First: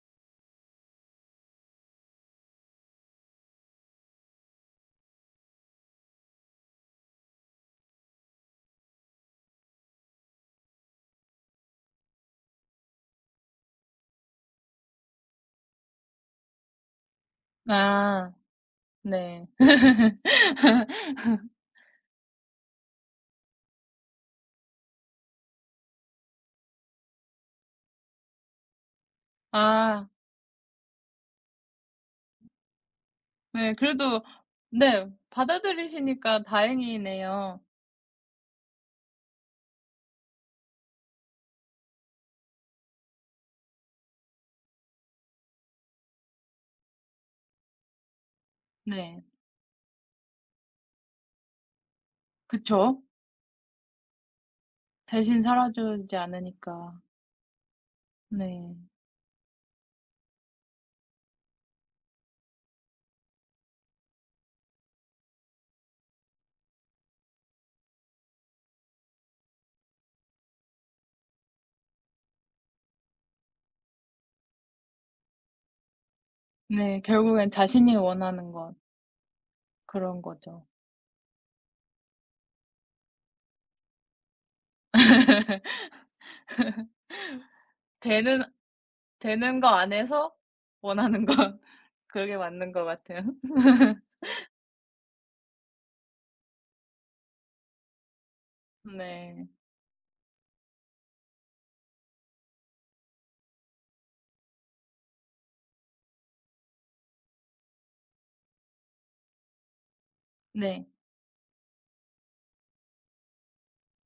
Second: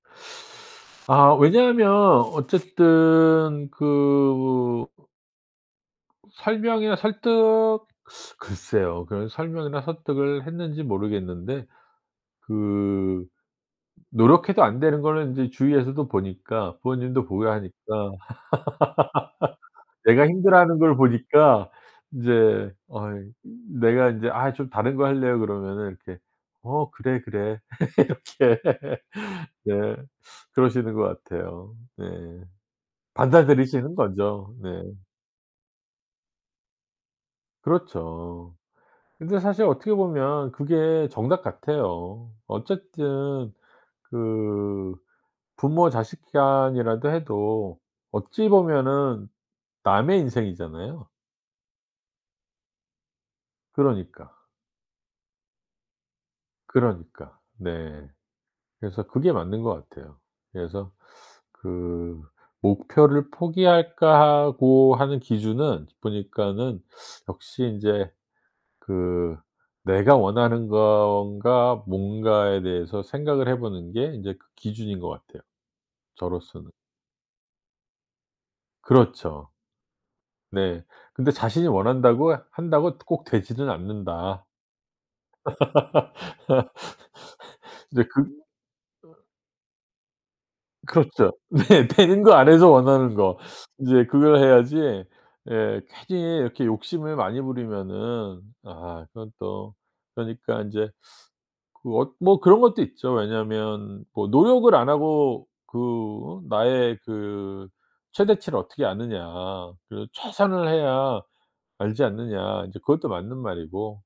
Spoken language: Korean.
아 왜냐하면 어쨌든 그 설명이나 설득 글쎄요. 그런 설명이나 설득을 했는지 모르겠는데 그 노력해도 안 되는 거는 인제 주위에서도 보니까 부모님도 보고 하니까 아. 네. 내가 힘들어하는 걸 보니까 인제 어이 이 내가 이제 "아 좀 다른 거 할래요." 그러면은 이렇게 "어 그래, 그래." 이렇게 네. 아. 그러시는 것 같아요. 네. 네. 받아들이시는 그래도 거죠. 네. 네 받아들이시니까 다행이네요. 그렇죠. 근데 사실 어떻게 보면 그게 정답 같아요. 어쨌든 그 부모 자식 간이라도 해도 어찌 네. 보면은 남의 인생이잖아요. 그쵸. 그러니까. 대신 살아 주지 않으니까. 그러니까. 네. 네. 그래서 그게 맞는 것 같아요. 그래서 그 '목표를 포기할까.' 하고 하는 기준은 보니까는 역시 인제 그 '내가 원하는 건가. 뭔가.'에 대해서 생각을 해 보는 게 인제 그 기준인 것 같아요 저로서는. 네 결국엔 자신이 원하는 것. 그렇죠. 그런 거죠. 네. 근데 자신이 원한다고 한다고 꼭 되지는 않는다. 근데 그 되는 어 되는 거 안에서 원하는 그렇죠. 거. 네 되는 거 그게 안에서 맞는 것 원하는 같아요. 거. 인제 그걸 해야지. 예. 괜히 이렇게 욕심을 많이 부리면은 아 그건 네. 또 그러니까 인제 그 어 뭐 그런 것도 있죠. 왜냐하면 뭐 "노력을 안 하고 그 나의 그 최대치를 어떻게 아느냐. 그리고 최선을 네. 해야 알지 않느냐." 인제 그것도 맞는 말이고